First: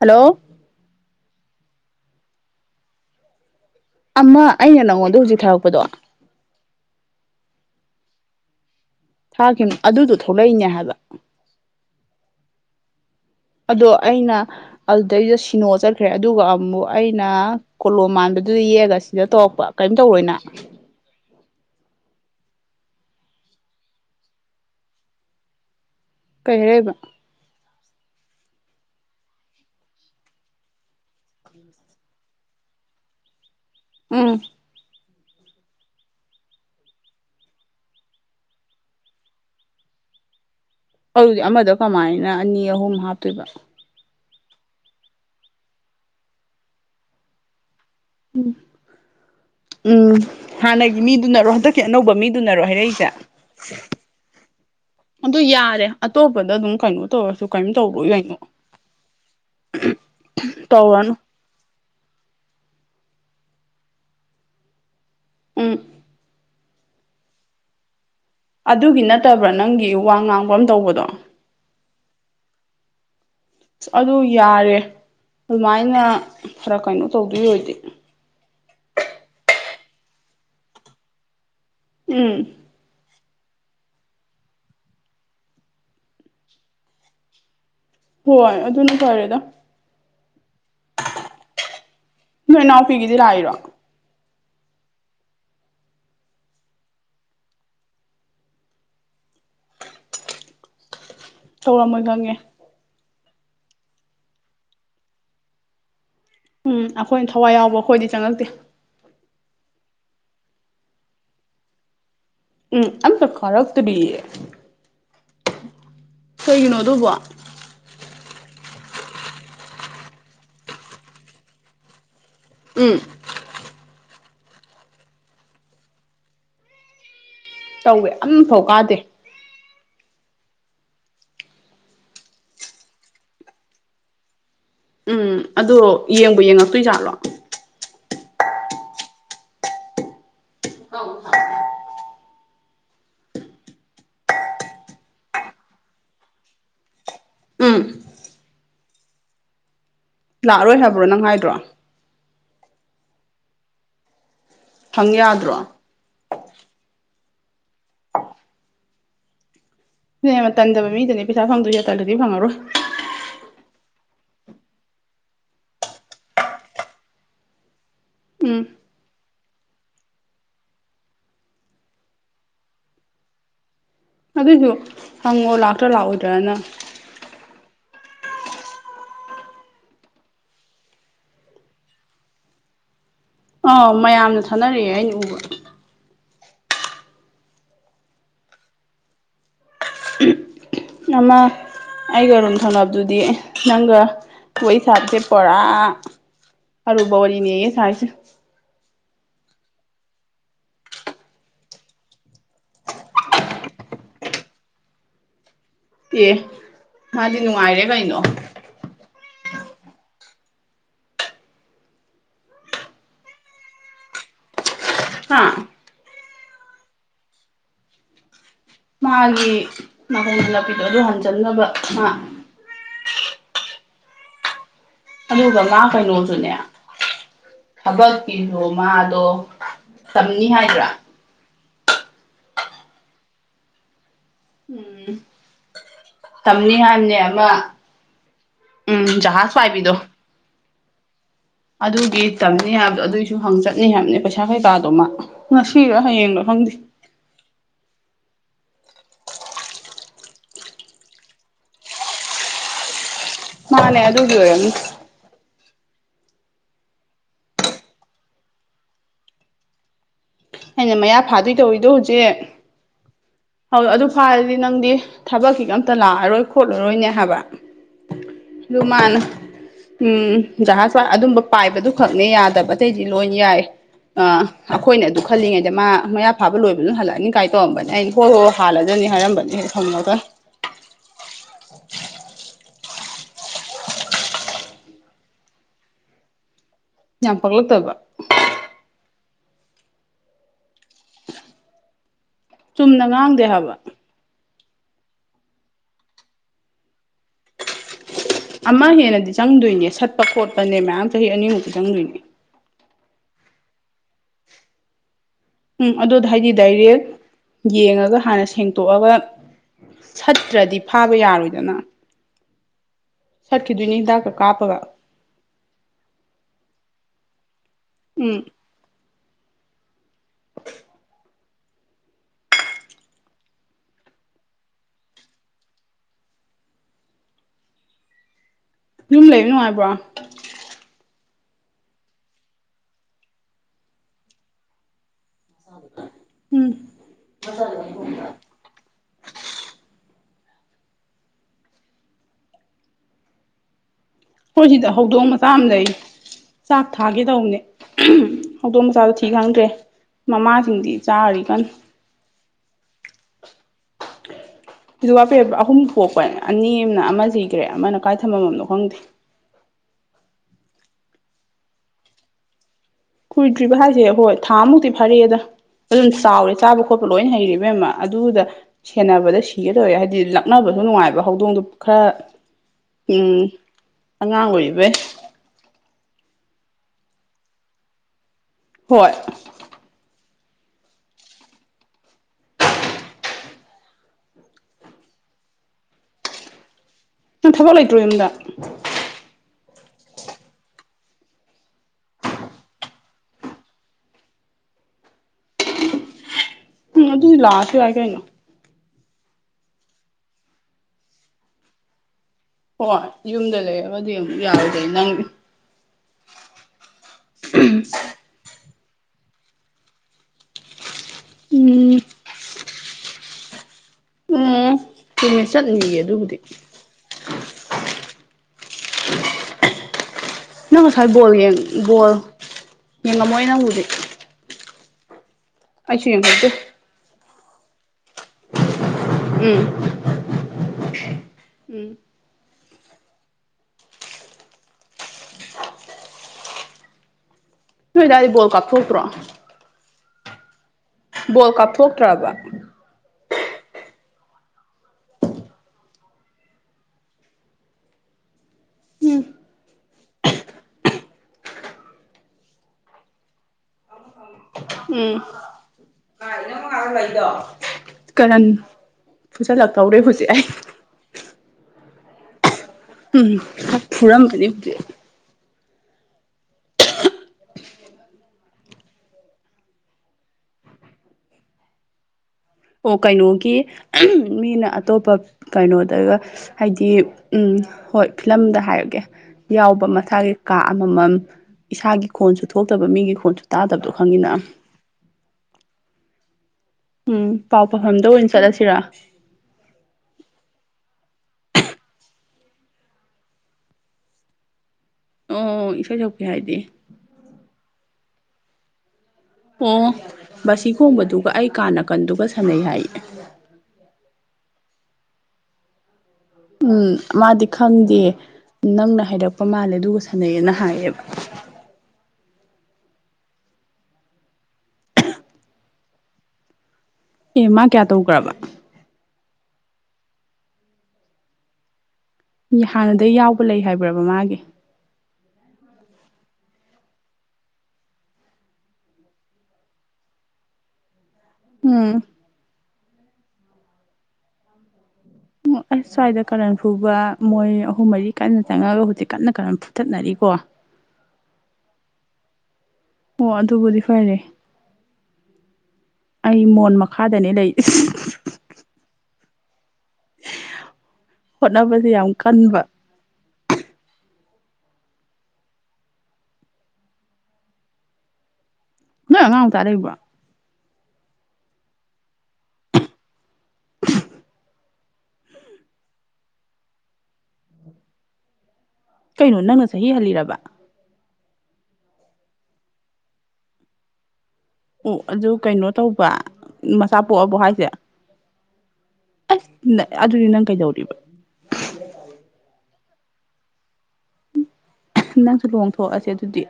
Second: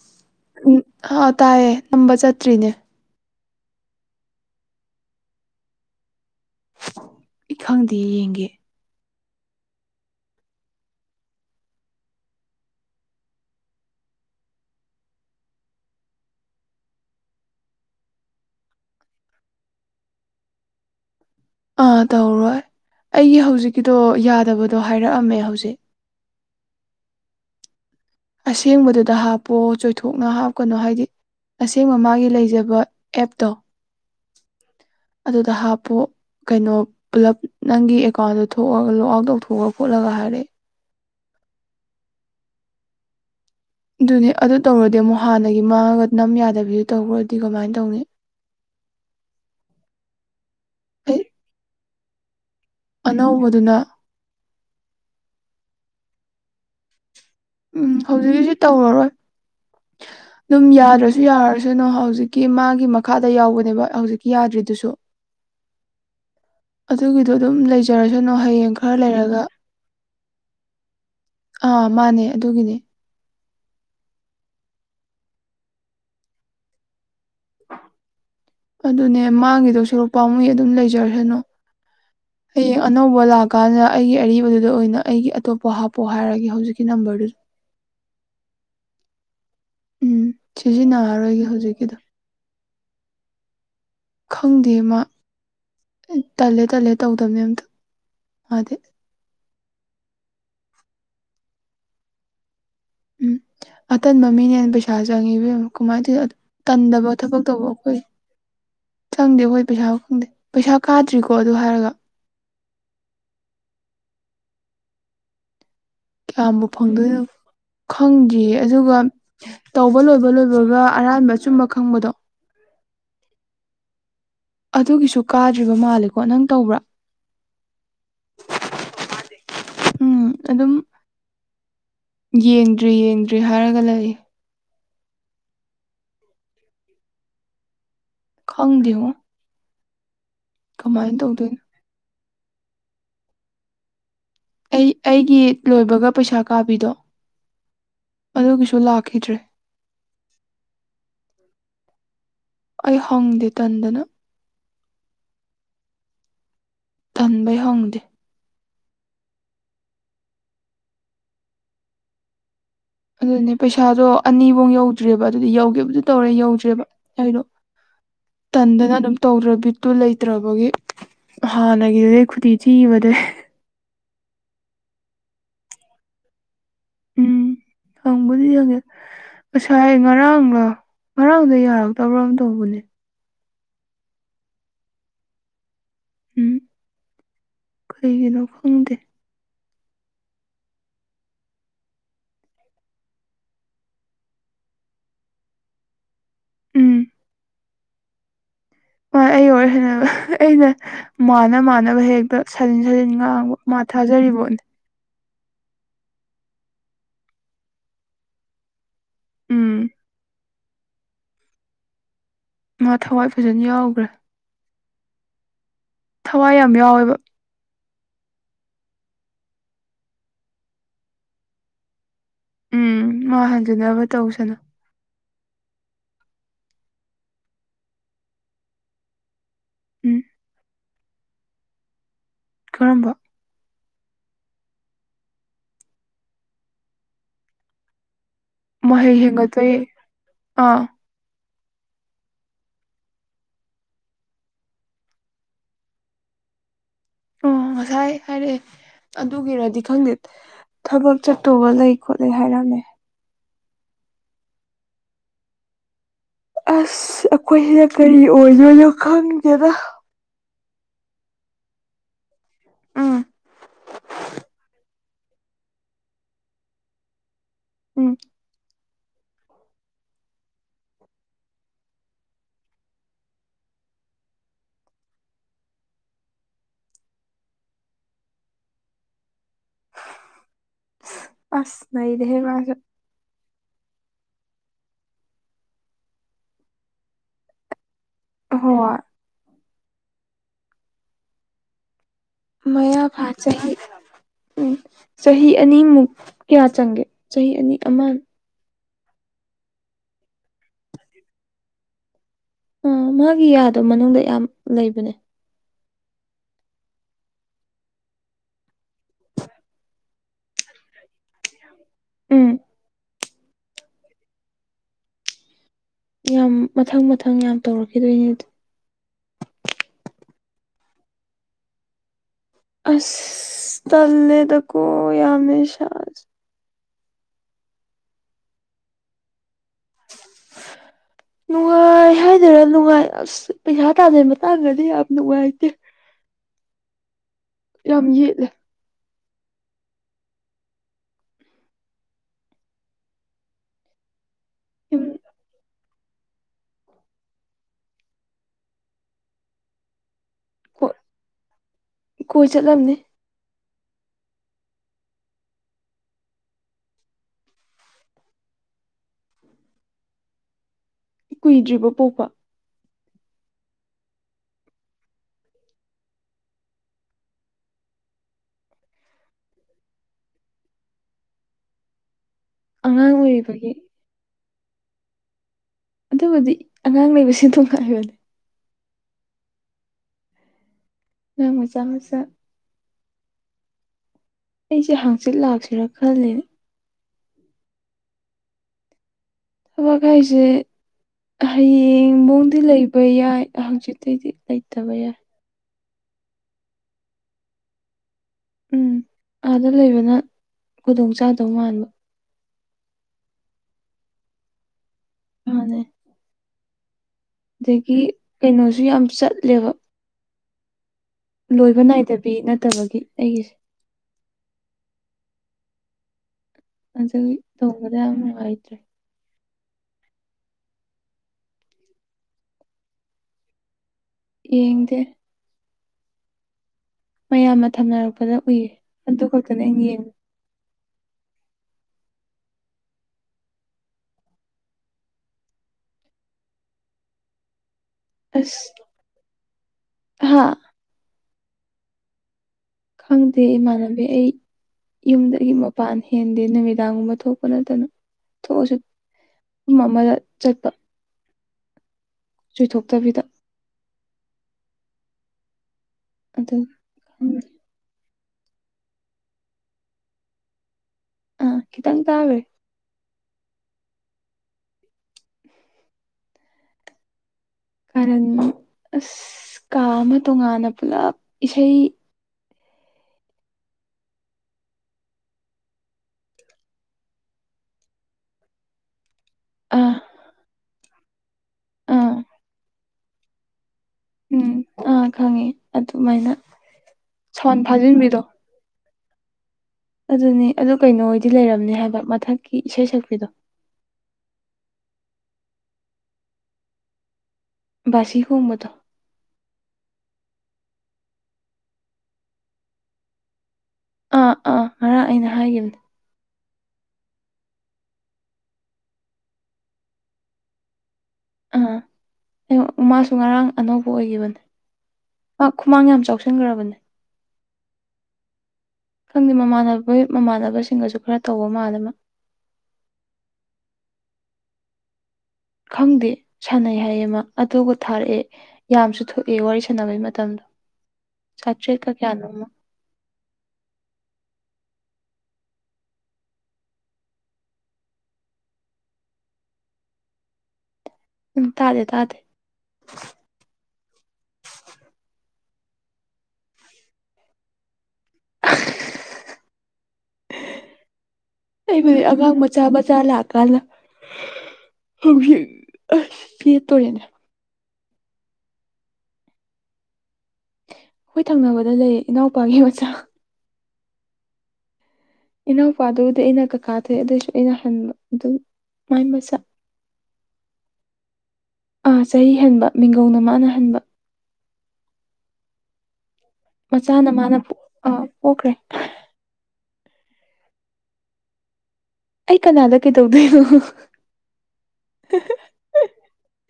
Hello ꯎꯝ ꯑꯥ ꯇꯥꯏꯌꯦ ꯅꯝꯕ ꯆꯠꯇ꯭ꯔꯤꯅꯦ ꯑꯃ ꯑꯩꯅ ꯅꯪꯉꯣꯟꯗ ꯍꯧꯖꯤꯛ ꯊꯥꯔꯛꯄꯗꯣ ꯑꯩ ꯈꯪꯗꯦ ꯌꯦꯡꯒꯦ ꯊꯥꯈꯤꯕꯅꯣ ꯑꯗꯨꯗꯣ ꯊꯣꯛꯂꯛꯏꯅꯦ ꯍꯥꯏꯕ ꯑꯗꯣ ꯑꯩꯅ ꯑꯗꯨꯗꯩꯗ ꯁꯤꯅꯣ ꯆꯠꯈ꯭ꯔꯦ ꯑꯗꯨꯒ ꯑꯃꯨꯛ ꯑꯩꯅ ꯀꯣꯂꯣꯝ ꯃꯥꯟꯕꯗꯨꯗ ꯌꯦꯛꯑꯒ ꯁꯤꯗ ꯇꯧꯔꯛꯄ ꯀꯦꯝ ꯇꯧꯔꯣꯏꯅ ꯑꯥ ꯇꯧꯔꯣꯏ ꯑꯩꯒꯤ ꯍꯧꯖꯤꯛꯀꯤꯗꯣ ꯌꯥꯗꯕꯗꯣ ꯍꯥꯏꯔꯛꯑꯝꯃꯦ ꯍꯧꯖꯤꯛ ꯀꯩ ꯍꯥꯏꯔꯛ ꯏ ꯕ ꯑꯁꯦꯡꯕꯗꯨꯗ ꯍꯥꯞꯄꯣ ꯆꯣꯏꯊꯣꯛꯅ ꯍꯥꯞꯀꯅꯨ ꯍꯥꯏꯗꯤ ꯑꯁꯦꯡꯕ ꯃꯥꯒꯤ ꯂꯩꯖꯕ ꯑꯦꯞꯇꯣ ꯎꯝ ꯑꯗꯨꯗ ꯍꯥꯞꯄꯨ ꯀꯩꯅꯣ ꯄꯨꯂꯞ ꯅꯪꯒꯤ ꯑꯦꯀꯥꯎꯟꯗꯣ ꯊꯣꯛꯑꯒ ꯂꯣꯛ ꯑꯥꯎꯠ ꯇꯧꯊꯣꯛꯑꯒ ꯈꯣꯠꯂꯒ ꯍꯥꯏꯔꯛꯑꯦ ꯑꯗꯨꯨꯗꯤ ꯑꯃꯗ ꯀꯃꯥꯏꯅ ꯑꯅꯤ ꯑꯍꯨꯝ ꯍꯥꯞꯇꯣꯏꯕ ꯑꯗꯨꯅꯦ ꯑꯗꯨ ꯇꯧꯔꯗꯤ ꯑꯃꯨꯛ ꯍꯥꯟꯅꯒꯤ ꯃꯥꯡꯉꯒ ꯅꯝ ꯌꯥꯗꯕꯤ ꯇꯧꯈ꯭ꯔꯗꯤ ꯀꯃꯥꯏꯅ ꯇꯧꯅꯤ ꯎꯝ ꯍꯥꯟꯅꯒꯤ ꯑꯩ ꯃꯤꯗꯨꯅꯔꯣ ꯍꯟꯗꯛꯀꯤ ꯑꯅꯧꯕ ꯃꯤꯗꯨꯅꯔꯣ ꯍꯥꯏꯔꯛꯏꯁꯦ ꯑꯅꯧꯕꯗꯨꯅ ꯑꯗꯨ ꯌꯥꯔꯦ ꯑꯇꯣꯞꯄꯗ ꯑꯗꯨꯝ ꯀꯩꯅꯣ ꯇꯧꯔꯁꯨ ꯀꯩꯝ ꯎꯝ ꯇꯧꯔꯣꯏ ꯀꯩꯅꯣ ꯍꯧꯖꯤꯀꯤꯁꯤ ꯇꯧꯔꯔꯣꯏ ꯑꯗꯨꯝ ꯇꯧꯔꯅꯨ ꯌꯥꯗ꯭ꯔꯁꯨ ꯌꯥꯔꯁꯨ ꯀꯅꯣ ꯍꯧꯖꯤꯛꯀꯤ ꯃꯥꯒꯤ ꯃꯈꯥꯗ ꯌꯥꯎꯕꯅꯦꯕ ꯍꯧꯖꯤꯛꯀꯤ ꯌꯥꯗ꯭ꯔꯤꯗꯨꯁꯨ ꯎꯝ ꯑꯗꯨꯒꯤꯗꯣ ꯑꯗꯨꯝ ꯂꯩꯖꯔꯁꯅꯨ ꯍꯌꯦꯡ ꯈꯔ ꯑꯗꯨꯒꯤ ꯂꯩꯔꯒ ꯅꯠꯇꯕ꯭ꯔꯥ ꯅꯪꯒꯤ ꯋꯥ ꯉꯥꯡꯕ ꯑꯃ ꯇꯧꯕꯗꯣ ꯑꯥ ꯃꯥꯅꯦ ꯑꯗꯨꯒꯤꯅꯦ ꯑꯗꯨ ꯌꯥꯔꯦ ꯗꯨꯃꯥꯏꯅ ꯈꯔ ꯀꯩꯅꯣ ꯇꯧꯗꯣꯏ ꯑꯣꯏꯗꯤ ꯑꯗꯨꯅꯦ ꯃꯥꯡꯈꯤꯗꯧ ꯁꯔꯨꯛ ꯄꯥꯃꯨꯏ ꯨ ꯑꯗꯨꯝ ꯂꯩꯖꯔꯁꯅꯨ ꯎꯝ ꯍꯌꯦꯡ ꯑꯅꯧꯕ ꯂꯥꯛꯑꯀꯥꯟꯗ ꯑꯩꯒꯤ ꯑꯔꯤꯕꯗꯨꯗ ꯑꯣꯏꯅ ꯑꯩꯒꯤ ꯑꯇꯣꯞꯄ ꯍꯥꯞꯄꯣ ꯍꯥꯏꯔꯒꯦ ꯍꯧꯖꯤꯛꯀꯤ ꯅꯝꯕꯔꯗꯨꯗ ꯍꯣꯏ ꯑꯗꯨꯅ ꯐꯔꯦꯗ ꯎꯝ ꯁꯤꯖꯤꯟꯅꯔꯔꯣꯏꯒꯦ ꯍꯧꯖꯤꯛꯀꯤꯗꯣ ꯅꯣꯏ ꯏꯅꯥꯎꯄꯤꯒꯤꯗꯤ ꯂꯥꯛꯏꯔꯣ ꯈꯪꯗꯦ ꯃꯥ ꯇꯜꯂꯦ ꯇꯜꯂꯦ ꯇꯧꯗꯕꯅꯦ ꯑꯝꯇ ꯃꯥꯗꯤ ꯇꯧꯔꯝꯃꯣꯏ ꯈꯪꯉꯦ ꯎꯝ ꯑꯇꯟꯕ ꯃꯤꯅ ꯍꯦꯟ ꯄꯩꯁꯥ ꯆꯪꯉꯤ ꯏꯕꯦꯝꯃ ꯀꯃꯥꯏꯅ ꯇꯩꯅꯣ ꯎꯝ ꯇꯟꯗꯕ ꯑꯩꯈꯣꯏꯅ ꯊꯕꯛ ꯊꯋꯥꯏ ꯇꯧꯕ ꯌꯥꯎꯕ ꯑꯩꯈꯣꯏ ꯑꯩꯈꯣꯏꯗꯤ ꯆꯪꯉꯛꯇꯦ ꯆꯪꯗꯦ ꯍꯣꯏ ꯄꯩꯁꯥ ꯈꯪꯗꯦ ꯄꯩꯁꯥ ꯀꯥꯗ꯭ꯔꯤꯀꯣ ꯑꯗꯨ ꯍꯥꯏꯔꯒ ꯎꯝ ꯑꯝꯇ ꯀꯔꯛꯇ꯭ꯔꯤꯌꯦ ꯀꯌꯥꯝꯕ ꯀꯩꯒꯤꯅꯣ ꯑꯗꯨꯕꯣ ꯐꯪꯗꯣꯏꯅꯣ ꯈꯪꯗꯤꯌꯦ ꯑꯗꯨꯒ ꯇꯧꯕ ꯂꯣꯏꯕ ꯂꯣꯏꯕꯒ ꯑꯔꯥꯟꯕ ꯑꯆꯨꯝꯕ ꯈꯪꯕꯗꯣ ꯎꯝ ꯑꯗꯨꯒꯤꯁꯨ ꯀꯥꯗ꯭ꯔꯤꯕ ꯃꯥꯜꯂꯦꯀꯣ ꯅꯪ ꯇꯧꯕ꯭ꯔꯥ ꯇꯧꯋꯦ ꯑꯝꯐꯥꯎ ꯀꯥꯗꯦ ꯎꯝ ꯑꯗꯨꯝ ꯌꯦꯡꯗ꯭ꯔꯤ ꯌꯦꯡꯗ꯭ꯔꯤ ꯍꯥꯏꯔꯒ ꯂꯩ ꯎꯝ ꯑꯗꯣ ꯌꯦꯡꯕꯨ ꯌꯦꯡꯉꯛꯇꯣꯏꯖꯥꯠꯂꯣ ꯈꯪꯗꯧꯉꫭ ꯀꯃꯥꯏꯅ ꯇꯧꯗꯣꯏꯅꯣ ꯑꯩ ꯑꯩꯒꯤ ꯂꯣꯏꯕꯒ ꯄꯩꯁꯥ ꯀꯥꯕꯤꯗꯣ ꯎꯝ ꯑꯗꯨꯒꯤꯁꯨ ꯂꯥꯛꯈꯤꯗ꯭ꯔꯦ꯫ ꯂꯥꯛꯑꯔꯣꯏ ꯍꯥꯏꯕ꯭ꯔꯣ ꯅꯪ ꯍꯥꯏꯗ꯭ꯔꯣ ꯑꯩ ꯍꯪꯗꯦ ꯇꯟꯗꯅ ꯍꯪ ꯌꯥꯗ꯭ꯔꯣ ꯇꯟꯕꯩ ꯍꯧꯗꯦ ꯇꯟꯗꯕ ꯃꯤꯗꯅꯦ ꯄꯩꯁꯥ ꯐꯪꯗꯣꯏꯁꯦ ꯇꯜꯂꯗꯤ ꯐꯪꯉꯔꯣꯏ ꯑꯗꯨꯅꯦ ꯄꯩꯁꯥꯗꯣ ꯑꯅꯤꯕꯧ ꯌꯧꯗ꯭ꯔꯤꯕ ꯑꯗꯨꯗꯤ ꯌꯧꯒꯦꯕꯨꯗꯤ ꯇꯧꯔꯦ ꯌꯧꯗ꯭ꯔꯦꯕ ꯑꯩꯗꫭ ꯎꯝ ꯇꯟꯗꯅ ꯑꯗꯨꯝ ꯇꯧꯗ꯭ꯔꯦ ꯕꯤꯠꯇꯨ ꯂꯩꯇ꯭ꯔꯕꯒꯤ ꯍꯥꯟꯅꯒꯤꯗꯨꯗꯩ ꯈꯨꯗꯤ ꯊꯤꯒꯤꯕꯗꯩ ꯑꯗꯨꯏꯁꯨ ꯍꯪꯉꯣ ꯂꯥꯛꯇ꯭ꯔꯥ ꯂꯥꯛꯑꯣꯏꯗ꯭ꯔꯅ ꯎꯝ ꯍꯪꯕꯨꯗꯤ ꯍꯒꯉꯦ ꯉꯁꯥꯏ ꯉꯔꯥꯡꯂ ꯉꯔꯥꯡꯗ ꯌꯥꯔꯛꯇꯕ꯭ꯔꯥ ꯃꯥ ꯇꯧꯕꯅꯦ ꯑꯥ ꯃꯌꯥꯝꯅ ꯊꯥꯅꯔꯦꯑꯦ ꯑꯩꯅ ꯎꯕ꯫ ꯎꯝ ꯀꯩꯒꯤꯅꯣ ꯈꯪꯗꯦ ꯅꯃꯥ ꯑꯩꯒ ꯔꯨꯨꯝ ꯊꯪꯅꯕꯗꯨꯗꯤ ꯅꯪꯒ ꯋꯥꯔꯤ ꯁꯥꯞꯁꯦ ꯄꯨꯔꯥ ꯎꯝ ꯑꯔꯨꯕ ꯋꯥꯔꯤꯅꯦꯌꯦ ꯁꯥꯥꯏꯁꯦ ꯍꯣꯏ ꯑꯩꯒꯥ‌ ꯋꯥꯔꯤ ꯁꯥꯟꯅꯕ ꯑꯩꯅ ꯃꯥꯅ ꯃꯥꯥꯟꯅꯕ ꯍꯦꯛꯇ ꯁꯥꯖꯤꯟ ꯁꯥꯖꯤꯟ ꯉꯥꯡꯕ ꯃꯥ ꯊꯥꯖꯔꯤꯕꯣꯅꯤ ꯑꯦ ꯃꯥꯗꯤ ꯅꯨꯡꯉꯥꯏꯔꯦ ꯀꯩꯅꯣ ꯎꯝ ꯃꯥ ꯊꯋꯥꯏ ꯐꯖꯅ ꯌꯥꯎꯒ꯭ꫪꯦ ꯍꯥꯥ ꯊꯋꯥꯏ ꯌꯥꯝ ꯌꯥꯎꯋꯦꯕ ꯃꯥꯒꯤ ꯃꯍꯣꯡ ꯍꯜꯂꯛꯄꯤꯗꫭ ꯑꯗꯨ ꯍꯟꯖꯟꯅꯕ ꯃꯥ ꯎꯝ ꯃꯥ ꯍꯟꯖꯅꯕ ꯇꯧꯁꯅꯨ ꯑꯗꯨꯒ ꯃꯥ ꯀꯩꯅꯣꯖꯨꯅꯦ ꯊꯕꯛꯀꯤꯗꫭ ꯃꯥꯗꯣ ꯎꯝ ꯇꯝꯅꯤ ꯍꯥꯏꯕ꯭ꯔꯥ ꯀꯔꯝꯕ ꯎꯝ ꯇꯝꯅꯤ ꯍꯥꯏꯕꯅꯦ ꯑꯃ ꯎꯝ ꯃꯍꯩ ꯖꯍꯥꯖ ꯍꯦꯟꯒꯠꯄꯩ ꯄꯥꯏꯕꯤꯗꯣ ꯑꯥ ꯑꯗꯨꯒꯤ ꯇꯝꯅꯤ ꯍꯥꯏꯕꯗꯣ ꯑꯗꯨꯏꯁꯨ ꯍꯪ ꯆꯠꯅꯤ ꯍꯥꯏꯕꯅꯤ ꯄꯩꯁꯥ ꯀꯩꯀꯥꯗꫭ ꯃꯥ ꯉꯁꯤꯔ ꯍꯌꯦꯡꯂ ꯈꯪꯗꯦ ꯎꯝ ꯉꯁꯥꯏ ꯍꯥꯏꯔꯛꯑꯦ ꯑꯗꯨꯒꯤꯔꯗꯤ ꯈꯪꯗꯦ ꯊꯕꯛ ꯆꯠꯇꯧꯕ ꯂꯩ ꯈꯣꯠꯂꯦ ꯍꯥꯏꯔꯝꯃꯦ꯫ ꯃꯅꯦ ꯑꯗꯨꯒꯤ ꯑꯣꯏꯔꯝꯅꯤ ꯑꯁ ꯑꯈꯣꯏꯁꯤꯅ ꯀꯔꯤ ꯑꯣꯏꯗꯣꯏꯅꯣ ꯈꯪꯗꯦꯗ꯫ ꯑꯩꯅ ꯃꯌꯥ ꯐꯥꯕꯤ ꯇꯧꯋꯤꯗꯣ ꯍꯧꯖꯤꯛ ꯎꯝ ꯑꯗꯨ ꯐꯥꯔꯗꯤ ꯅꯪꯗꯤ ꯊꯕꯛꯀꯤ ꯑꯝꯇ ꯂꯥꯛꯑꯔꯣꯏ ꯈꯣꯠꯂꯔꯣꯏꯅꯦ ꯍꯥꯏꯕ꯫ ꯎꯝ ꯂꯨꯃꯥꯟꯅ ꯎꯝ ꯖꯍꯥꯖ ꯑꯗꯨꯝꯕ ꯄꯥꯏꯕꯗꯨ ꯈꯛꯅꯦ ꯌꯥꯗꯕ ꯑꯇꯩꯗꯤ ꯂꯣꯏ ꯌꯥꯏ ꯑꯥ ꯑꯈꯣꯏꯅ ꯑꯗꯨ ꯈꯜꯂꯤꯉꯩꯗ ꯃꯥ ꯃꯌꯥ ꯐꯥꯕ ꯂꯣꯏꯕꯗꯨꯅ ꯍꯜꯂꯛꯑꯅꯤ ꯀꯥꯏꯅ ꯇꯧꯔꯝꯕꯅꯦ ꯑꯩꯗꯤ ꯍꯣꯏ ꯍꯣꯏ ꯍꯥꯜꯂꯗꯣꯏꯅꯤ ꯍꯥꯏꯔꯝꯕꯅꯤ ꯍꯦꯛ ꯁꯥꯎꯅꯤꯡꯉꯛꯇꯅ ꯑꯁ ꯅꯩꯔꯦꯍꯦ ꯃꯁꯨ ꯌꯥ ꯄꯣꯛꯂꯛꯇꯕ ꯍꯣꯏ ꯃꯌꯥꯝ ꯆꯨꯝꯅ ꯉꯥꯡꯗꯦ ꯐꯥꯆꯍꯤ ꯍꯥꯏꯕ ꯎꯝ ꯆꯍꯤ ꯑꯅꯤꯃꯨꯛ ꯀꯌꯥ ꯆꯪꯒꯦ ꯆꯍꯤ ꯑꯅꯤ ꯑꯃ ꯑꯃ ꯍꯦꯟꯅꯗꯤ ꯆꯪꯗꯣꯏꯅꯦ ꯁꯠꯄ ꯈꯣꯠꯄꯅꯦ ꯃꯌꯥꯝ ꯆꯍꯤ ꯑꯅꯤꯃꯨꯛꯇꯤ ꯆꯪꯗꯣꯏꯅꯦ ꯑ ꯃꯥꯒꯤ ꯌꯥꯗꯣ ꯃꯅꯨꯡꯗ ꯌꯥꯝ ꯂꯩꯕꯅꯦ ꯎꯝ ꯑꯗꯨꯗ ꯍꯥꯏꯗꯤ ꯗꯥꯏꯔꯦꯛ ꯌꯦꯡꯉꯒ ꯍꯥꯟꯅ ꯁꯦꯡꯇꯣꯛꯑꯒ ꯁꯠꯇ꯭ꯔꯗꯤ ꯐꯥꯕ ꯌꯥꯔꯣꯏꯗꯅ꯫ ꯎꯝ ꯆꯠꯈꯤꯗꯣꯏꯅꯦ ꯍꯤꯗꯥꯛꯀ ꯀꯥꯞꯄꯒ ꯌꯥꯝ ꯃꯊꯪ ꯃꯊꯪ ꯌꯥꯝ ꯇꯧꯔꯛꯈꯤꯗꯣꯏꯅꯦ ꯎꯝ ꯑꯗꯨ ꯑꯁ ꯇꯜꯦꯗ ꯀꯣ ꯌꯥꯝꯃꯦꯁ ꯌꯨꯝ ꯂꯩꯕ ꯅꯨꯡꯉꯥꯏꯕ꯭ꯔꯣ ꯅꯨꯡꯉꯥꯏ ꯍꯥꯏꯗꯔ ꯅꯨꯡꯉꯥꯏ ꯑꯁ ꯄꯩꯁꯥ ꯇꯥꯗꯩ ꯃꯇꯥꯡꯗꯗꯤ ꯌꯥꯝ ꯅꯨꯡꯉꯥꯏꯇꯦ ꯎꯝ ꯌꯥꯝ ꯌꯦꯠꯂꯦ ꯑꯩꯈꯣꯏ ꯁꯤꯗ ꯌꯥꯝ ꯍꯧꯗꯣꯡ ꯃꯆꯥ ꯑꯃ ꯂꯩ ꯆꯥꯛ ꯊꯥꯒꯗꯧꯕꯅꯦ ꯍꯧꯗꯣꯡ ꯃꯆꯥꯗꯣ ꯊꯤ ꯈꯪꯗ꯭ꯔꯦ ꯃꯃꯥ ꯗꯤ ꯆꯥꯔꯤ ꯀ ꯀꯣꯏ ꯆꯠꯂꯝꯅꯦ ꯁꯤꯗꯨ ꯋꯥꯄꯦ ꯑꯍꯨꯝ ꯊꯣꯛꯄ ꯑꯅꯤ ꯑꯃꯅ ꯑꯃ ꯁꯤꯈ꯭ꯔꯦ ꯑꯃꯅ ꯀꯥꯏ ꯊꯝꯃꯝꯃꯝꯗꯣ ꯈꯪꯗꯦ ꯀꯨꯏꯗ꯭ꯔꯤꯕ ꯄꯣꯛꯄ ꯀꯨꯏꯗ꯭ꯔꯤꯕ ꯍꯥꯏꯁꯦ ꯍꯣꯏ ꯊꯥ ꯃꯨꯛꯇꯤ ꯐꯔꯛꯑꯦꯗ ꯑꯗꯨꯝ ꯆꯥꯎꯔꯦ ꯆꯥꯕ ꯈꯣꯠꯄ ꯂꯣꯏꯅ ꯍꯩꯔꯦꯕꯦꯝꯃ ꯑꯗꯨꯗ ꯁꯦꯟꯅꯕꯗ ꯁꯤꯒꯦꯗꯧꯔꯦ ꯍꯥꯏꯗꯤ ꯂꯛꯅꯕꯁꯨ ꯅꯨꯡꯉꯥꯏꯕ ꯍꯧꯗꯣꯡꯗꯨ ꯈꯔ ꯑꯉꯥꯡ ꯎꯝ ꯑꯣꯏꯔꯤꯕꯒꯤ ꯑꯉꯥꯡ ꯑꯣꯏꯔꯤꯕꯩ ꯑꯗꯨꯕꯨꯗꯤ ꯑꯉꯥꯡ ꯂꯩꯕ ꯁꯦ ꯅꯨꯉꯥꯏꯕꯅꯦ꯫ ꯍꯣꯏ ꯃꯖꯁ ꯑꯩꯁꯦ ꯍꯥꯡꯆꯤꯠ ꯂꯥꯛꯁꯤꯔꯥ ꯈꯜꯂꯦꯅꯦ ꯅꯪ ꯊꯕꯛ ꯂꯩꯇ꯭ꯔꯣ ꯌꯨꯝꯗ ꯊꯕꯛ ꯍꯥꯏꯁꯦ ꯍꯌꯦꯡꯕꯣꯡꯗꯤ ꯂꯩꯕ ꯌꯥꯏ ꯍꯪꯆꯤꯠꯇꯤꯗꯤ ꯂꯩꯇꯕ ꯌꯥꯏ ꯎꯝ ꯑꯗꯨꯗꯤ ꯂꯥꯛꯑꯁꯨ ꯌꯥꯏ ꯀꯩꯅꯣ ꯎꯝ ꯑꯥꯗ ꯂꯩꯕꯅ ꯈꯨꯗꯣꯡꯆꯥꯥꯗꯧ ꯃꯥꯟꯕ ꯍꯣꯏ ꯌꯨꯝꯗ ꯂꯩꯔꯒꯗꯤ ꯑꯃꯨꯛ ꯌꯥꯔꯗꯩ ꯅꯪ ꯑꯗꯦ ꯑꯗꯒꯤ ꯀꯩꯅꯣꯁꯨ ꯌꯥꯝ ꯆꯠꯂꯦꯕ ꯂꯣꯏꯕ ꯎꯝ ꯅꯥꯏꯗꯕꯤ ꯅꯠꯇꯕꯒꯤ ꯑꯩꯒꯤꯁꯦ ꯎꯝ ꯀꯨꯝꯅ ꯆꯠꯅꯤꯡꯌꯦ ꯑꯗꯨꯕꯨꯗꯤ ꯑꯗꯨ ꯇꯧꯕꯗ ꯌꯥꯝ ꯅꯨꯡꯉꯥꯏꯇ꯭ꯔꯦ ꯅꯪ ꯉꯁ꯭ꯋꯥꯥꯏ ꯕꯣꯜ ꯕꯣꯜ ꯌꯦꯡꯉꯝꯃꯣꯏ ꯅꯪꯕꯨꯗꯤ ꯌꯦꯡꯗꯦ ꯑꯁ ꯌꯥꯝ ꯈꯗꯦ ꯃꯌꯥꯝꯅ ꯊꯝꯅꯔꯛꯄꯗ ꯎꯏꯌꯦ ꯑꯗꯨ ꯎꯝ ꯈꯛꯇꯅ ꯑꯩꯅ ꯌꯦꯡꯕꯥ ꯎꯝ ꯗꯗꯤ ꯣꯜ ꯀꯥꯞꯊꯣꯛꯇ꯭ꯔꯣ ꯍꯥꯥ ꯕꯣꯜ ꯀꯥꯞꯊꯣꯛꯇ꯭ꯔꯕ ꯈꯪꯗꯦ ꯏꯃꯥꯟꯅꯕꯤ ꯑꯩ ꯌꯨꯝꯗꯒꯤ ꯃꯄꯥꯟ ꯍꯦꯟꯗꯦ ꯅꯨꯃꯤꯗꯥꯡꯒꯨꯝꯕ ꯊꯣꯛꯄ ꯅꯠꯇꯅ ꯊꯣꯛꯑꯁꯨ ꯎꯝ ꯎꯨꯝ ꯑꯃꯗ ꯆꯠꯄ ꯆꯣꯏꯊꯣꯛꯇꯕꯤꯗ ꯎꯝ ꯑꯗꯨ ꯀꯔꯟ ꯐꯨꯖꯜꯂꯛꯇꯧꯔꯦ ꯍꯧꯖꯤꯛ ꯑꯩ ꯑꯥ ꯈꯤꯇꯪ ꯇꯥꯕ꯭ꯔꯦ ꯎꯝ ꯐꯨꯔꯝꯕꯅꯤ ꯀꯥꯔꯟ ꯑꯁ ꯀꯥ ꯑꯃ ꯇꯣꯉꯥꯟꯅ ꯄꯨꯂꯞ ꯏꯁꯩ ꯑꯣ ꯀꯩꯅꯣꯒꯤ ꯃꯤꯅ ꯑꯇꯣꯞꯄ ꯀꯩꯅꯣꯗꯒ ꯍꯥꯏꯗꯤ ꯎꯝ ꯍꯣꯏ ꯐꯤꯂꯝꯗ ꯍꯥꯏꯔꯒꯦ ꯌꯥꯎꯕ ꯑꯥ ꯃꯁꯥꯒꯤ ꯀꯥ ꯑꯃꯃꯝ ꯏꯁꯥꯒꯤ ꯑꯥ ꯈꯣꯟꯁꯨ ꯊꯣꯛꯇꯕ ꯃꯤꯒꯤ ꯈꯣꯟꯁꯨ ꯇꯥꯗꯕꯗꯣ ꯈꯪꯉꯤꯅ ꯎꯝ ꯑꯥ ꯈꯪꯉꯦ ꯑꯗꯨꯃꯥꯏꯅ ꯎꯝ ꯁꯥꯎꯟ ꯄꯥꯎ ꯄꯥꯐꯝꯗ ꯐꯥꯖꯤꯟꯕꯤꯗꯣ ꯑꯣꯏꯅ ꯆꯠꯂꯁꯤꯔꯥ ꯑꯗꯨꯅꯦ ꯑꯗꯨ ꯀꯩꯅꯣ ꯑꯣꯏꯗꯤ ꯂꯩꯔꯝꯅꯤ ꯍꯥꯏꯕ ꯃꯊꯛꯀꯤ ꯏꯁꯩ ꯁꯛꯄꯤꯗꯣ ꯑꯣ ꯏꯁꯩ ꯁꯛꯄꯤ ꯍꯥꯏꯗꯤ ꯕꯥꯁꯤ ꯈꯣꯡꯕꯗꯣ ꯑꯣ ꯕꯥꯁꯤ ꯈꯣꯡꯕꯗꯨꯒ ꯑꯩ ꯀꯥ ꯅꯥꯀꯟꯗꯨꯒ ꯁꯝꯅꯩ ꯍꯥꯏꯌꯦ ꯑꯥ ꯑꯥ ꯉꯥꯔꯥꯡ ꯑꯩꯅ ꯍꯥꯏꯈꯤꯕꯅꯦ ꯎꯝ ꯃꯥꯗꯤ ꯈꯪꯗꯤꯌꯦ ꯅꯪꯅ ꯍꯥꯏꯔꯛꯄ ꯃꯥꯜꯂꯦ ꯑꯗꯨꯒ ꯁꯥꯟꯅꯩꯌꯦꯅ ꯍꯥꯏꯌꯦꯕ ꯑꯥ ꯃꯥꯁꯨ ꯉꯔꯥꯡ ꯑꯅꯧꯕ ꯑꯣꯏꯈꯤꯕꯅꯦ ꯃꯥ ꯈꯨꯃꯥꯡ ꯌꯥꯝ ꯆꯥꯎꯁꯤꯟꯈ꯭ꯔꯕꯅꯦ ꯑꯦ ꯃꯥ ꯀꯌꯥ ꯇꯧꯈ꯭ꯔꯕ ꯈꯪꯗꯦ ꯃꯃꯥꯟꯅꯕ ꯃꯃꯥꯟꯅꯕꯁꯤꯡꯒꯁꯨ ꯈꯔ ꯇꯧꯕ ꯃꯥꯜꯂꯦ ꯃꯥ ꯍꯥꯟꯅꯗꯒꯤ ꯌꯥꯎꯕ ꯂꯩ ꯍꯥꯏꯕ꯭ꯔꯕ ꯃꯥꯒꯤ ꯈꯪꯗꯦ ꯁꯥꯟꯅꯩ ꯍꯥꯏꯌꯦ ꯑꯃ ꯑꯗꯨꯒ ꯊꯥꯔꯛꯑꯦ ꯌꯥꯝꯁꯨ ꯊꯣꯛꯑꯦ ꯋꯥꯔꯤ ꯁꯥꯟꯅꯕꯩ ꯃꯇꯝꯗꯣ ꯆꯥꯇ꯭ꯔꯦꯠꯀ ꯎꯝ ꯀꯌꯥꯅꯣꯃ ꯑꯩꯁ ꯁ꯭ꯋꯥꯏꯗ ꯀꯔꯟ ꯐꯨꯕ ꯃꯣꯏ ꯑꯍꯨꯝ ꯃꯔꯤ ꯀꯥꯏꯟꯅ ꯆꯪꯉꯒ ꯍꯧꯖꯤꯛ ꯀꯟꯅ ꯀꯔꯝ ꯐꯨꯊꯠꯅꯔꯤꯀꯣ ꯎꯝ ꯇꯥꯗꯦ ꯇꯥꯗꯦ ꯑꯣ ꯑꯗꯨꯕꯨꯗꯤ ꯐꯔꯦ ꯑꯩ ꯃꯣꯟ ꯃꯈꯥꯗꯅꯤ ꯂꯩ ꯍꯣꯠꯅꯕꯁꯦ ꯑꯩꯕꯨꯗꯤ ꯌꯥꯝ ꯑꯉꯥꯡ ꯃꯆꯥ ꯀꯟꯕ ꯃ ꯆꯖꯥ ꯂꯥꯛꯀꯥꯟꯗ ꯍꯧꯖꯤꯛ ꯑꯁ ꯁꯦꯠꯇꯣꯔꯤꯅꯦ ꯅꯣꯏ ꯑꯉꯥꯡ ꯃꯆꯥ ꯂꯩꯕ꯭ꯔꯣ ꯑꯩꯈꯣꯏ ꯊꯪꯅꯕꯗ ꯂꯩꯌꯦ ꯏꯅꯥꯎꯄꯥꯒꯤ ꯃꯆꯥ ꯎ [inaudible] ꯏꯅꯥꯎꯄꯥꯗꯨꯕꯨꯗꯤ ꯑꯩꯅ ꯀꯀꯥ ꯊꯣꯛꯏ ꯑꯗꯨꯑꯣꯏꯁꯨ ꯑꯩꯅ ꯍꯟꯕ ꯑꯗꯨꯝ ꯀꯩꯅꯣ ꯅꯪꯅ ꯆꯍꯤ ꯍꯜꯂꯤꯔꯕ ꯆꯍꯤ ꯍꯥꯟꯕ ꯃꯤꯡꯒꯧꯅ ꯃꯥꯅ ꯍꯥꯟꯕ ꯑꯣ ꯑꯗꯨ ꯀꯩꯅꯣ ꯇꯧꯕ ꯃꯆꯥ ꯃꯆꯥꯅ ꯄꯣꯛꯑꯕꯣ ꯃꯥꯅ ꯍꯥꯏꯁꯦ ꯄꯣꯛꯈ꯭ꯔꯦ ꯑꯁ ꯑꯗꯨꯗꯤ ꯅꯪ ꯀꯩꯗꯧꯔꯤꯕ ꯑꯩ ꯀꯅꯥꯗ ꯀꯩꯗꯧꯗꯣꯏꯅꯣ ꯅꯪꯁꯨ ꯂꯨꯍꯣꯡꯊꯣꯛꯑꯁꯦ ꯑꯗꯨꯗꯤ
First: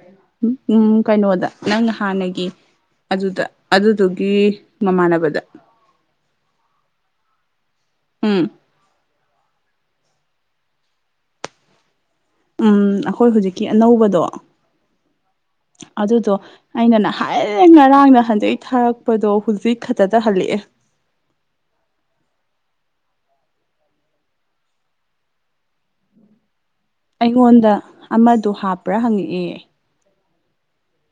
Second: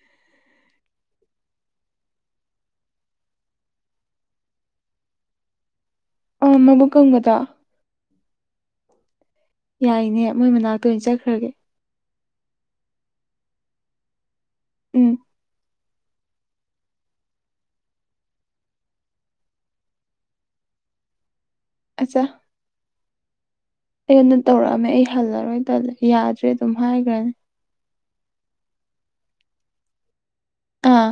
ꯎꯝ ꯀꯩꯅꯣꯗ ꯅꯪ ꯍꯥꯟꯅꯒꯤ ꯑꯗꯨꯗ ꯑꯗꯨꯗꯨꯒꯤ ꯃꯃꯥꯟꯅꯕꯗ ꯎꯝ ꯃꯕꯨꯛ ꯀꯥꯡꯕꯗꯣ ꯎꯝ ꯌꯥꯏꯅꯦ ꯃꯣꯏ ꯃꯅꯥꯛꯇ ꯑꯣꯏꯅ ꯆꯠꯈ꯭ꯔꯒꯦ ꯎꯝ ꯑꯩꯈꯣꯏ ꯍꯧꯖꯤꯛꯀꯤ ꯑꯅꯧꯕꯗꯣ ꯎꯝ ꯑꯗꯨꯗꯣ ꯑꯩꯅ ꯅꯍꯥꯏꯔꯦ ꯉꯔꯥꯡꯅ ꯅꯍꯥꯟꯅ ꯊꯥꯔꯛꯄꯗꯣ ꯍꯧꯖꯤꯛ ꯈꯛꯇꯗ ꯍꯜꯂꯛꯑꯦ ꯑꯆꯥ ꯑꯩꯣꯟꯗ ꯇꯧꯔꯛꯑꯝꯃꯦ ꯑꯩ ꯍꯜꯂꯔꯣꯏꯜꯂ ꯌꯥꯗ꯭ꯔꯦ ꯑꯗꯨꯝ ꯍꯥꯏꯈ꯭ꯔꯅꯤ ꯑꯩꯉꯣꯟꯗ ꯑꯃꯗꯣ ꯍꯥꯞꯄ꯭ꯔꯥ ꯍꯪꯉꯛꯑꯦ ꯑꯥ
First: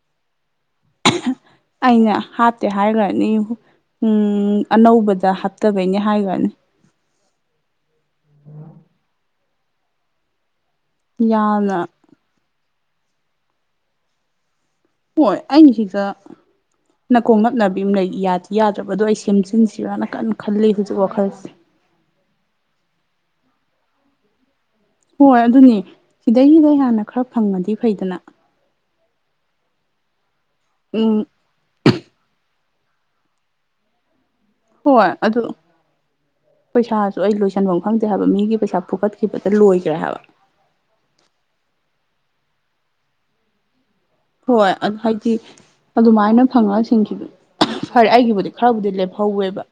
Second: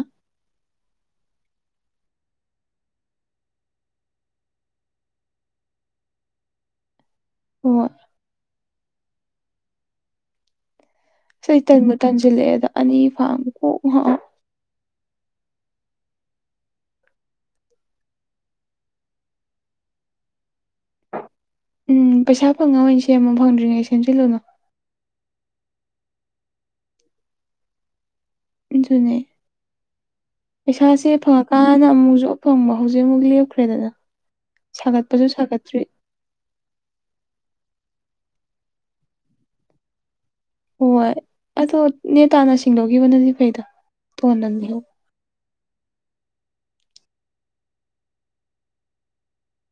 ꯑꯩꯅ ꯍꯥꯞꯇꯦ ꯍꯥꯏꯈ꯭ꯔꯅꯤ ꯎꯝ ꯑꯅꯧꯕꯗ ꯍꯥꯞꯇꯕꯩꯅꯦ ꯍꯥꯏꯈ꯭ꯔꯅꯤ ꯑꯣ ꯁ ꯌꯥꯝꯅ ꯇꯟꯃꯨ ꯇꯟꯁꯤꯜꯂꯛꯑꯦ ꯑꯗ ꯑꯅꯤ ꯐꯥ ꯀꯣꯛ ꯍꯣꯏ ꯑꯩꯩꯅꯁꯤꯗ ꯅ ꯀꯣꯡꯡꯂꯞꯅꯕꯤ ꯑꯃꯅ ꯌꯥꯗ꯭ꯔꯕꯗꯣ ꯑꯩ ꯁꯦꯝꯖꯤꯟꯁꯤꯔꯅ ꯀꯟꯅ ꯈꯜꯂꯤ ꯍꯧꯖꯤꯛ ꯋꯥꯈꯜꯁꯦ ꯎꯝ ꯄꯩꯁꯥ ꯐꯪꯉꯣꯏꯅꯤ ꯁꯦꯝꯃꯨꯛ ꯐꯪꯗ꯭ꯔꯤꯉꯩ ꯁꯦꯝꯖꯤꯜꯂꯨꯅꯨ ꯍꯣꯏ ꯑꯗꯨꯅꯤ ꯁꯤꯗꯩꯗ ꯍꯥꯟꯅ ꯈꯔ ꯐꯪꯉꯗꯤ ꯐꯩꯗꯅ ꯑꯗꯨꯅꯦ ꯄꯩꯁꯥꯁꯦ ꯎꯝ ꯐ ꯀꯥꯟꯅ ꯑꯃꯨꯛꯁꯨ ꯑꯐꯪꯕ ꯍꯧꯖꯤꯛ ꯑꯃꯨꯛ ꯂꯦꯞꯈ꯭ꯔꯦꯗꯅ ꯍ ꯁꯥꯒꯠꯄꯁꯨ ꯑꯗꯨ ꯁꯥꯒꯠꯇ꯭ꯔꯤ ꯄꯩꯁꯥꯁꯨ ꯑꯩ ꯂꯣꯏꯁꯟꯐꯝ ꯈꯪꯗꯦ ꯍꯥꯏꯕ ꯃꯤꯒꯤ ꯄꯩꯁꯥ ꯐꯨꯒꯠꯈꯤꯕꯗ ꯂꯣꯏꯈ꯭ꯔꯦ ꯍꯥꯏꯕ ꯍꯣꯏ ꯑꯗꯣ ꯅꯦ ꯇꯥꯅ ꯁꯤꯡꯗꯣꯛꯈꯤꯕꯅꯗꯤ ꯐꯩꯗ ꯇꯣꯟꯅꯗꯤ ꯍꯣꯏ ꯍꯥꯏꯗꯤ ꯑꯗꯨꯃꯥꯏꯅ ꯐꯪꯉꯒ ꯁꯤꯡꯈꯤꯕꯗꯨ ꯐꯔꯦ ꯑꯩꯒꯤꯕꯨꯗꯤ ꯈꯔꯕꯨꯗꯤ ꯂꯦꯞꯍꯧꯋꯦꯕ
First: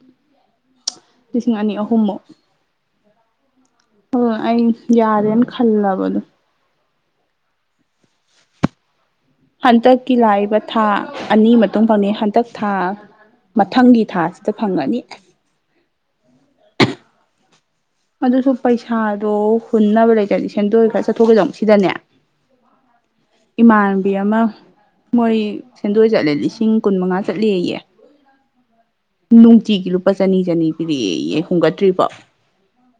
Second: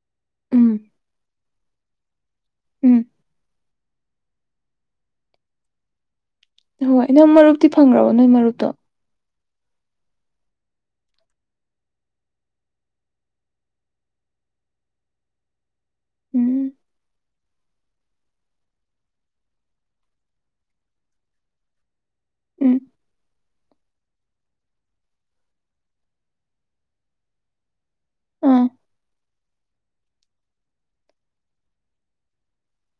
ꯎꯝ ꯂꯤꯁꯤꯡ ꯑꯅꯤ ꯑꯍꯨꯝꯃꯨꯛ ꯎꯝ ꯍꯣꯏ ꯑꯩ ꯌꯥꯔꯦꯅ ꯈꯜꯂꯕꯗꯣ ꯍꯣꯏ ꯅꯪ ꯃꯔꯨꯞꯇꯤ ꯐꯪꯈ꯭ꯔꯕꯣ ꯅꯣꯏ ꯃꯔꯨꯞꯇꯣ ꯍꯟꯇꯛꯀꯤ ꯂꯥꯛꯏꯕ ꯊꯥ ꯑꯅꯤ ꯃꯇꯨꯡ ꯐꯪꯉ ꯍꯟꯇꯛ ꯊꯥ ꯃꯊꯪꯒꯤ ꯊꯥꯁꯤꯗ ꯐꯪꯉꯅꯤ ꯑꯁ ꯎꯝ ꯑꯗꯨꯁꯨ ꯄꯩꯁꯥꯗꯣ ꯍꯨꯟꯅꯕ ꯂꯩꯇꯔꯥꯗꯤ ꯁꯦꯟꯗꯣꯏ ꯈꯔ ꯆꯠꯊꯣꯛꯀꯦꯇꯧꯕꯥ ꯁꯤꯗꯅꯦ ꯎꯝ ꯏꯃꯥꯟꯕꯤ ꯑꯃ ꯃꯣꯏ ꯁꯦꯟꯗꯣꯏ ꯆꯠꯂꯦ ꯂꯤꯁꯤꯡ ꯀꯨꯟ ꯃꯉꯥ ꯆꯠꯂꯦꯌꯦ ꯑꯥ ꯅꯨꯡꯇꯤꯒꯤ ꯂꯨꯄꯥ ꯆꯅꯤ ꯆꯅꯤ ꯄꯤꯗꯤ ꯍꯣꯡꯒꯠꯇ꯭ꯔꯤꯔꯤꯕꯣ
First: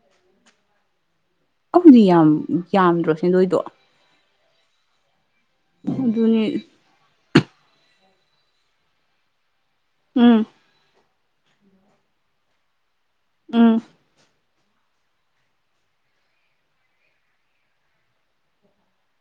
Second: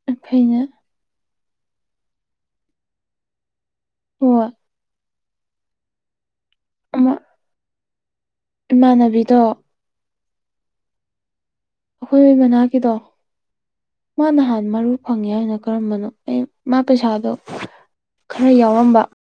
ꯑꯩꯈꯣꯏꯩꯅ ꯑꯗꯨꯗꯤ ꯌꯥꯝ ꯌꯥꯝꯗ꯭ꯔꯣ ꯁꯦꯟꯗꯣꯏꯗꯣ ꯍꯣꯏ ꯑꯗꯨꯅꯦ ꯑ [unintelligible] ꯏꯃꯥꯟꯅꯕꯤꯗꯣ ꯎꯝ ꯑꯩꯈꯣꯏ ꯃ ꯃꯅꯥꯛꯀꯤꯗꯣ ꯎꯝ ꯃꯥ ꯅꯍꯥꯟ ꯃꯔꯨ ꯐꯪꯉꯦ ꯍꯥꯏꯅ ꯀꯔꯝꯕꯅꯣ ꯑꯩ ꯃꯥ ꯄꯩꯁꯥꯗꯣ ꯈꯔ ꯌꯥꯎꯔꯝꯕ